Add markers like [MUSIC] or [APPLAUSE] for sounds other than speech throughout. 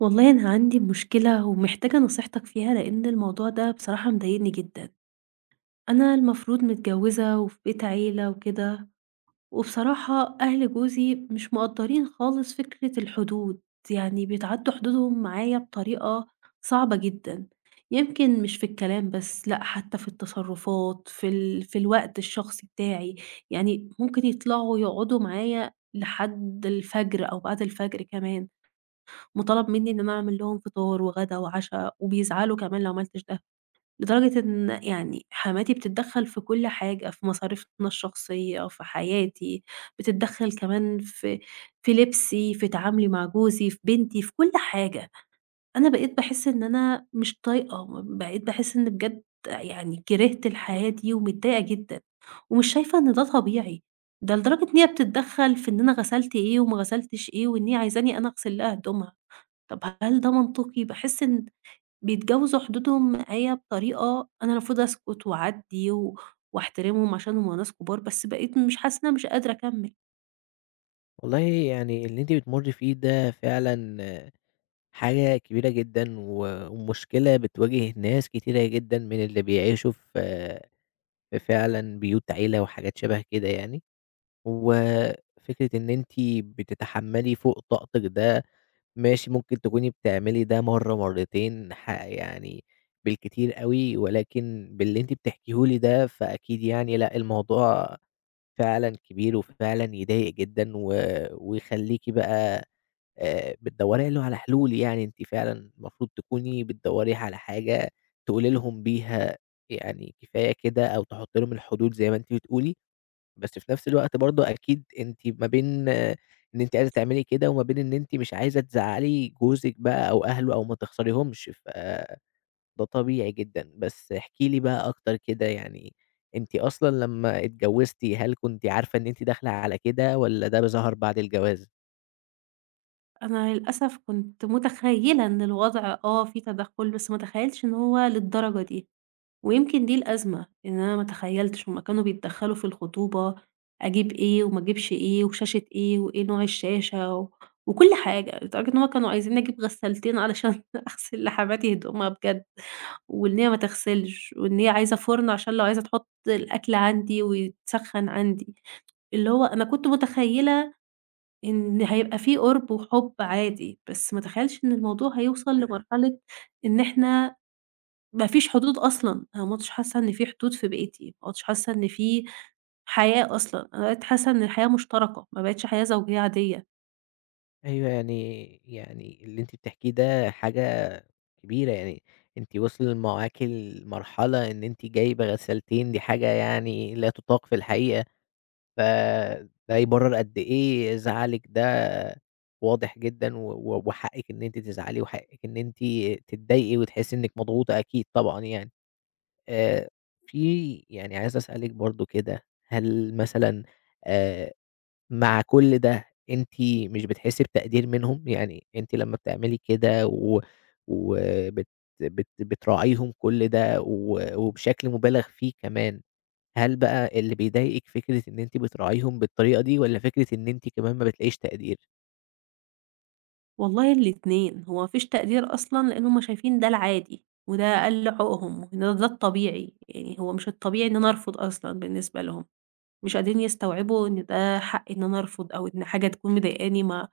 والله أنا عندي مشكلة ومحتاجة نصيحتك فيها لأن الموضوع ده بصراحة مضايقني جدًا. أنا المفروض متجوزة وفي بيت عيلة وكده، وبصراحة أهل جوزي مش مقدّرين خالص فكرة الحدود، يعني بيتعدّوا حدودهم معايا بطريقة صعبة جدًا. يمكن مش في الكلام بس، لأ حتى في التصرفات، في الوقت الشخصي بتاعي، يعني ممكن يطلعوا يقعدوا معايا لحد الفجر أو بعد الفجر كمان. مُطالب منّي إن أنا أعمل لهم فطار وغدا وعشا، وبيزعلوا كمان لو ما عملتش ده، لدرجة إن يعني حماتي بتتدخّل في كل حاجة، في مصاريفنا الشخصية، في حياتي، بتتدخّل كمان في لبسي، في تعاملي مع جوزي، في بنتي، في كل حاجة. أنا بقيت باحس إن أنا مش طايقة، بقيت باحس إن بجد يعني كرهت الحياة دي ومتضايقة جدًا، ومش شايفة إن ده طبيعي. ده لدرجة إن هي بتتدخّل في إن أنا غسلت إيه وما غسلتش إيه، وإن هي عايزاني أنا أغسل لها هدومها. طب هل ده منطقي؟ باحس إن بيتجاوزوا حدودهم معايا بطريقة أنا المفروض أسكت وأعدّي واحترمهم عشان هم ناس كبار، بس بقيت مش حاسة إن أنا مش قادرة أكمّل. والله يعني اللي أنتِ بتمُرّي فيه ده فعلًا حاجة كبيرة جدًا و ومشكلة بتواجه ناس كتيرة جدًا من اللي بيعيشوا في فعلًا بيوت عيلة وحاجات شبه كده يعني، وفكرة إن أنتِ بتتحمّلي فوق طاقتِك ده ماشي ممكن تكوني بتعملي ده مرّة، مرّتين يعني بالكتير أوي، ولكن باللي أنتِ بتحكيه لي ده فأكيد يعني لأ، الموضوع فعلًا كبير وفعلًا يضايق جدًا و ويخلّيكِ بقى بتدوّري له على حلول يعني، أنتِ فعلًا المفروض تكوني بتدوّري على حاجة تقولي لهم بيها يعني كفاية كده، أو تحطّي لهم الحدود زي ما أنتِ بتقولي، بس في نفس الوقت برضه أكيد أنتِ ما بين إن أنتِ عايزة تعملي كده، وما بين إن أنتِ مش عايزة تزعّلي جوزِك بقى أو أهله أو ما تخسريهمش، فده طبيعي جدًا. بس احكي لي بقى أكتر كده يعني، أنتِ أصلًا لمّا اتجوّزتِ هل كنتِ عارفة إن أنتِ داخلة على كده والّا ده ظهر بعد الجواز؟ أنا للأسف كنت متخيّلة إن الوضع في تدخُّل، بس ما اتخيّلتش إن هو للدرجة دي. ويمكن دي الأزمة، إن أنا ما تخيّلتش هُم كانوا بيتدخّلوا في الخطوبة، أجيب إيه وما أجيبش إيه وشاشة إيه وإيه نوع الشاشة وكل حاجة، لدرجة إن هُم كانوا عايزينّي أجيب غسّالتين علشان [LAUGHS] أغسل لحماتي هدومها بجد، وإن هي ما تغسلش، وإن هي عايزة فُرن عشان لو عايزة تحُط الأكل عندي ويتسخّن عندي، اللي هو أنا كنت متخيّلة إن هيبقى في قُرب وحُب عادي، بس ما أتخيّلش إن الموضوع هيوصل لمرحلة إن إحنا ما فيش حدود أصلًا، أنا ما عُدتش حاسة إن في حدود في بيتي، ما عُدتش حاسة إن في حياة أصلًا، أنا بقيت حاسة إن الحياة مشتركة، ما بقتش حياة زوجية عادية، أيوه، يعني اللي أنتِ بتحكيه ده حاجة كبيرة، يعني أنتِ وصل معاكِ لمرحلة إن أنتِ جايبة غسالتين، دي حاجة يعني لا تُطاق في الحقيقة، فده يبرر قد إيه زعلِك ده واضح جدًا، و و وحقِّك إن أنتِ تزعلي، وحقِّك إن أنتِ تتضايقي وتحسي إنِك مضغوطة أكيد طبعًا يعني. آآ، في يعني عايز أسألِك برضه كده، هل مثلًا آآ مع كل ده أنتِ مش بتحسّي بتقدير منهم؟ يعني أنتِ لمّا بتعملي كده و وبت بت بتراعيهم كل ده و وبشكل مُبالغ فيه كمان، هل بقى اللي بيضايقِك فكرة إن أنتِ بتراعيهم بالطريقة دي والّا فكرة إن أنتِ كمان ما بتلاقيش تقدير؟ والله الاتنين، هو ما فيش تقدير أصلًا لإن هُم شايفين ده العادي وده أقل حقوقهم وإن ده الطبيعي، يعني هو مش الطبيعي إن أنا أرفض أصلًا بالنسبة لهم، مش قادرين يستوعبوا إن ده حقي إن أنا أرفض أو إن حاجة تكون مضايقاني ما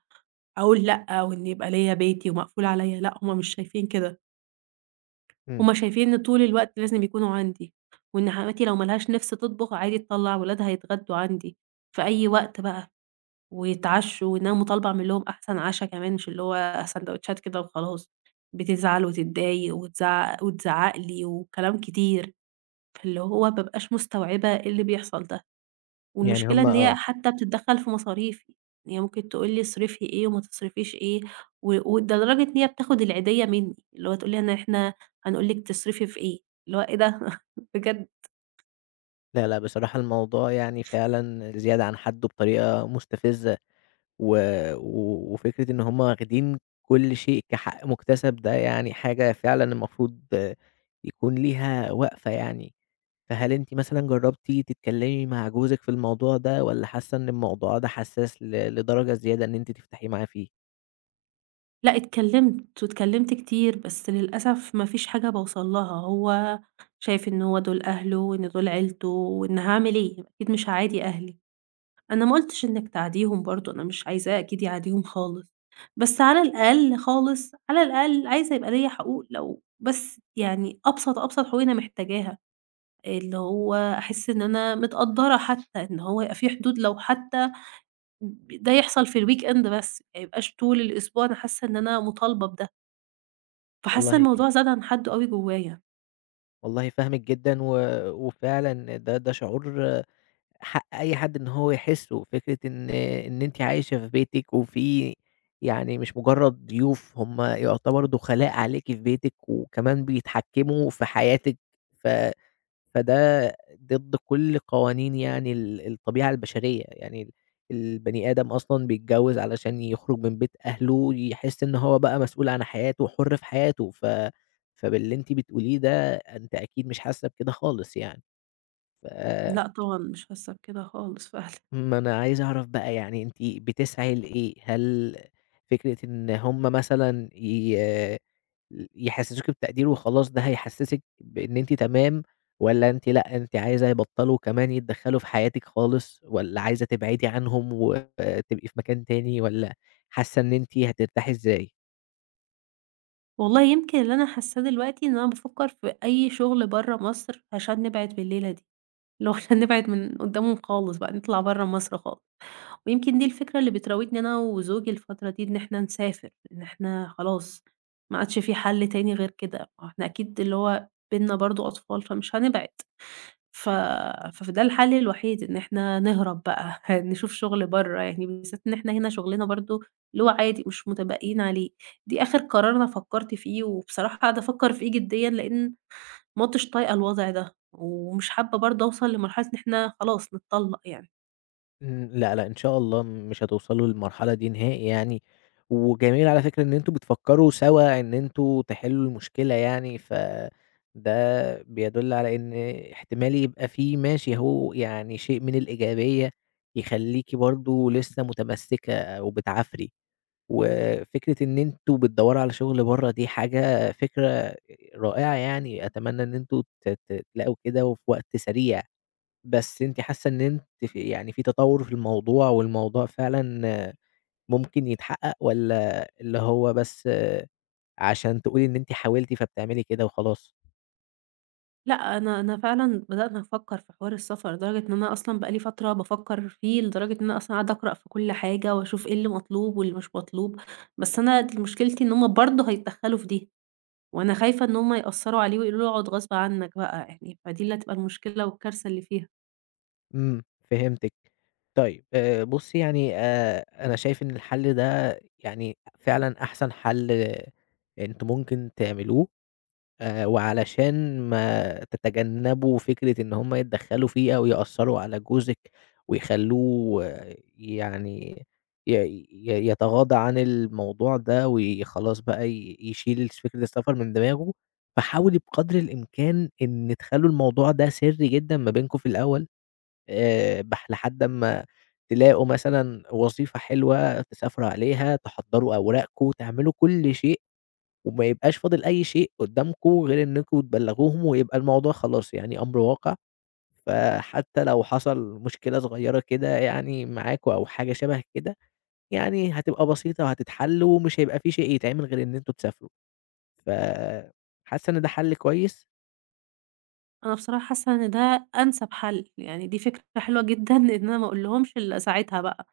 أقول لأ، أو إن يبقى ليّا بيتي ومقفول عليّا، لأ هُم مش شايفين كده. إمم. هُم شايفين إن طول الوقت لازم يكونوا عندي، وإن حماتي لو ما لهاش نِفْس تطبخ عادي تطلّع ولادها يتغدوا عندي في أي وقت بقى ويتعشّوا، وإن أنا مطالبة أعمل لهم أحسن عَشا كمان مش اللي هو ساندوتشات كده وخلاص، بتزعل وتتضايق وتزعق وتزعّق لي وكلام كتير، فاللي هو ما بابقاش مستوعبة إيه اللي بيحصل ده. يعني والمشكلة هم إن هي آه. حتى بتتدخّل في مصاريفي، إن هي ممكن تقول لي اصرفي إيه وما تصرفيش إيه، وده لدرجة إن هي بتاخد العيدية منّي، اللي هو تقول لي أنا إحنا هنقول لِك تصرفي في إيه، اللي هو إيه ده [LAUGHS] بجد! لا، لأ بصراحة الموضوع يعني فعلًا زيادة عن حدّه بطريقة مستفزة. و و وفكرة إن هم واخدين كل شيء كحق مُكتسب ده يعني حاجة فعلًا المفروض يكون ليها وقفة يعني. فهل أنتِ مثلًا جرّبتِ تتكلّمي مع جوزِك في الموضوع ده والّا حاسة إن الموضوع ده حساس لدرجة زيادة إن أنتِ تفتحيه معاه فيه؟ لأ اتكلّمت واتكلّمت كتير، بس للأسف ما فيش حاجة باوصل لها، هو شايف إن هو دول أهله وإن دول عيلته وإن هاعمل إيه؟ أكيد مش هاعادي أهلي. أنا ما قُلتش إنِّك تعديهم برضه، أنا مش عايزاه أكيد يعاديهم خالص، بس على الأقل خالص، على الأقل عايزة يبقى ليّا حقوق لو بس يعني أبسط، أبسط حقوق أنا محتاجاها، اللي هو أحس إن أنا متقدّرة حتى، إن هو يبقى في حدود لو حتى ده يحصل في الweekend بس، ما يبقاش طول الأسبوع أنا حاسة إن أنا مطالبة بده، فحاسة والله الموضوع زاد عن حدُّه أوي جوّايا. والله فاهمِك جدًا و وفعلًا ده شعور حق أي حد إن هو يحسّه، فكرة إن أنتِ عايشة في بيتِك وفي يعني مش مجرّد ضيوف، هم يعتبروا دُخلاء عليكِ في بيتِك وكمان بيتحكّموا في حياتِك، ف فده ضد كل قوانين يعني الطبيعة البشرية، يعني البني آدم أصلًا بيتجوّز علشان يخرج من بيت أهله، يحس إن هو بقى مسؤول عن حياته وحُر في حياته، ف فباللي أنتِ بتقوليه ده أنتِ أكيد مش حاسّة بكده خالص يعني. ف لأ طبعًا مش حاسة بكده خالص فعلًا. ما أنا عايز أعرف بقى يعني أنتِ بتسعي لإيه؟ هل فكرة إن هم مثلًا يحسسوكِ بتقدير وخلاص ده هيحسسِك بإن أنتِ تمام، والّا أنتِ لأ أنتِ عايزة يبطلوا كمان يتدخلوا في حياتِك خالص، والّا عايزة تبعدي عنهم وتبقي في مكان تاني، والّا حاسة إن أنتِ هترتاحي إزاي؟ والله يمكن اللي أنا حاساه دلوقتي إن أنا بافكّر في أي شغل برّه مصر عشان نبعد بالليلة دي. اللي هو إحنا نبعد من قدّامهم خالص بقى، نطلع برّه مصر خالص. ويمكن دي الفكرة اللي بتراودني أنا وزوجي الفترة دي إن إحنا نسافر، إن إحنا خلاص ما عادش في حل تاني غير كده، ما هو إحنا أكيد اللي هو بيننا برضه أطفال فمش هنبعد. ف فده الحل الوحيد إن إحنا نهرب بقى، [LAUGHS] نشوف شغل برّه يعني، بالذات إن إحنا هنا شغلنا برضه اللي هو عادي مش متبقيين عليه. دي آخر قرار أنا فكّرت فيه، وبصراحة قاعدة أفكّر فيه جديًا لإن ما عُدتش طايقة الوضع ده، ومش حابة برضه أوصل لمرحلة إن إحنا خلاص نتطلّق يعني. إمم، لأ، لأ، إن شاء الله مش هتوصلوا للمرحلة دي نهائي يعني، وجميل على فكرة إن أنتم بتفكّروا سوا إن أنتم تحلّوا المشكلة يعني، فده بيدُل على إن احتمال يبقى في ماشي أهو يعني شيء من الإيجابية يخلّيكِ برضه لسه متمسّكة أو بتعافري، وفكرة إن أنتم بتدوّروا على شُغل برّه دي حاجة فكرة رائعة يعني، أتمنى إن أنتم ت ت تلاقوا كده وفي وقت سريع. بس أنتِ حاسة إن أنتِ في يعني تطوّر في الموضوع والموضوع فعلًا ممكن يتحقق والّا اللي هو بس عشان تقولي إن أنتِ حاولتِ فبتعملي كده وخلاص؟ لأ، أنا فعلًا بدأت أفكّر في حوار السفر، لدرجة إن أنا أصلًا بقى لي فترة بافكّر فيه، لدرجة إن أنا أصلًا قاعدة أقرأ في كل حاجة وأشوف إيه اللي مطلوب واللي مش مطلوب، بس أنا مشكلتي إن هم برضه هيتدخّلوا في دي، وأنا خايفة إن هم يأثّروا عليه ويقولوا له اقعد غصب عنّك بقى يعني، فدي اللي هتبقى المشكلة والكارثة اللي فيها. إمم، فهمتِك. طيب بُصّي يعني أنا شايف إن الحل ده يعني فعلًا أحسن حل أنتم ممكن تعملوه. وعلشان ما تتجنّبوا فكرة إن هم يتدخّلوا فيه أو يأثّروا على جوزِك ويخلّوه يعني ي ي يتغاضى عن الموضوع ده وخلاص بقى يشيل فكرة السفر من دماغه، فحاولي بقدر الإمكان إن تخلّوا الموضوع ده سِرّي جدًا ما بينكم في الأول بح لحد أمّا تلاقوا مثلًا وظيفة حلوة تسافروا عليها، تحضّروا أوراقكم، تعملوا كل شيء وما يبقاش فاضل أي شيء قدّامكم غير إنكم تبلّغوهم ويبقى الموضوع خلاص يعني أمر واقع، فحتى لو حصل مشكلة صغيّرة كده يعني معاكم أو حاجة شبه كده، يعني هتبقى بسيطة وهتتحل ومش هيبقى في شيء يتعمل غير إن أنتم تسافروا، ف حاسة إن ده حل كويس؟ أنا بصراحة حاسة إن ده أنسب حَل، يعني دي فكرة حلوة جدًا إن أنا ما أقولهمش إلا ساعتها بقى.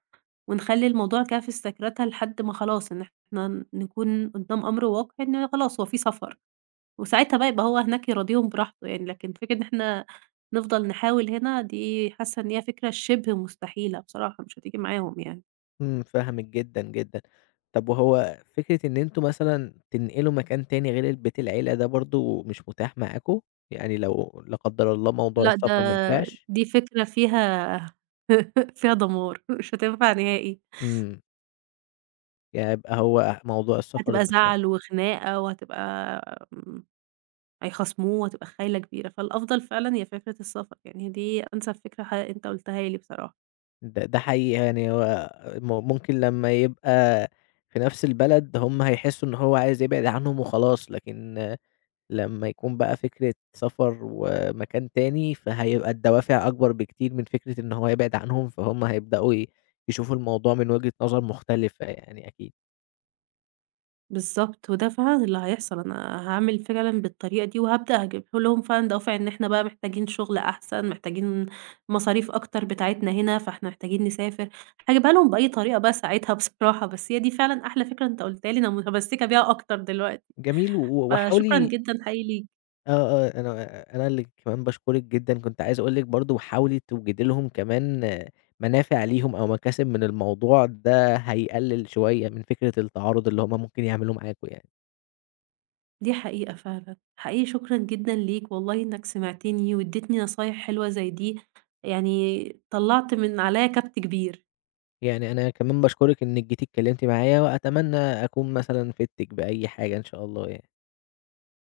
ونخلّي الموضوع كده في استكراتها لحد ما خلاص إن إحنا نكون قدّام أمر واقع إن خلاص هو في سفر، وساعتها بقى يبقى هو هناك يراضيهم براحته يعني، لكن فكرة إن إحنا نفضل نحاول هنا دي حاسة إن هي فكرة شِبه مستحيلة بصراحة، مش هتيجي معاهم يعني. إمم، فاهمِك جدًا، جدًا. طب وهو فكرة إن أنتم مثلًا تنقلوا مكان تاني غير بيت العيلة ده برضه مش متاح معاكم؟ يعني لو لا قدّر الله موضوع لأ، السفر ما نفعش؟ دي فكرة فيها [LAUGHS] فيها دمار مش هتنفع نهائي، إمم. يعني يبقى هو موضوع السفر هتبقى ده ف زعل وخناقة وهتبقى هيخاصموه وهتبقى خايلة كبيرة، فالأفضل فعلًا هي فكرة السفر، يعني دي أنسب فكرة أنت قُلتها لي بصراحة. ده ده حقيقي يعني هو ممكن لمّا يبقى في نفس البلد هم هيحسّوا إن هو عايز يبعد عنهم وخلاص، لكن لمّا يكون بقى فكرة سفر ومكان تاني، فهيبقى الدوافع أكبر بكتير من فكرة إن هو يبعد عنهم، فهُم هيبدأوا يشوفوا الموضوع من وجهة نظر مختلفة يعني أكيد. بالضبط، وده فعلًا اللي هيحصل، أنا هاعمل فعلًا بالطريقة دي، وهابدأ أجيب لهم فعلًا دوافع إن إحنا بقى محتاجين شغل أحسن، محتاجين مصاريف أكتر بتاعتنا هنا، فإحنا محتاجين نسافر، هاجيبها لهم بأي طريقة بقى ساعتها بصراحة، بس هي دي فعلًا أحلى فكرة أنت قُلتها لي، أنا متمسكة بيها أكتر دلوقتي، جميل و فشكرًا وحاولي جدًا حقيقي ليك. أنا اللي كمان باشكرِك جدًا، كنت عايز أقول لِك برضه حاولي توجدي لهم كمان منافع ليهم أو مكاسب من الموضوع، ده هيقلل شوية من فكرة التعارض اللي هُم ممكن يعملوه معاكم يعني. دي حقيقة فعلًا، حقيقي شكرًا جدًا ليك والله إنك سمعتني واديتني نصايح حلوة زي دي، يعني طلّعت من عليّا كَبْت كبير. يعني أنا كمان باشكرِك إنِّك جيتِ اتكلمتِ معايا، وأتمنى أكون مثلًا فِدتِك بأي حاجة إن شاء الله يعني.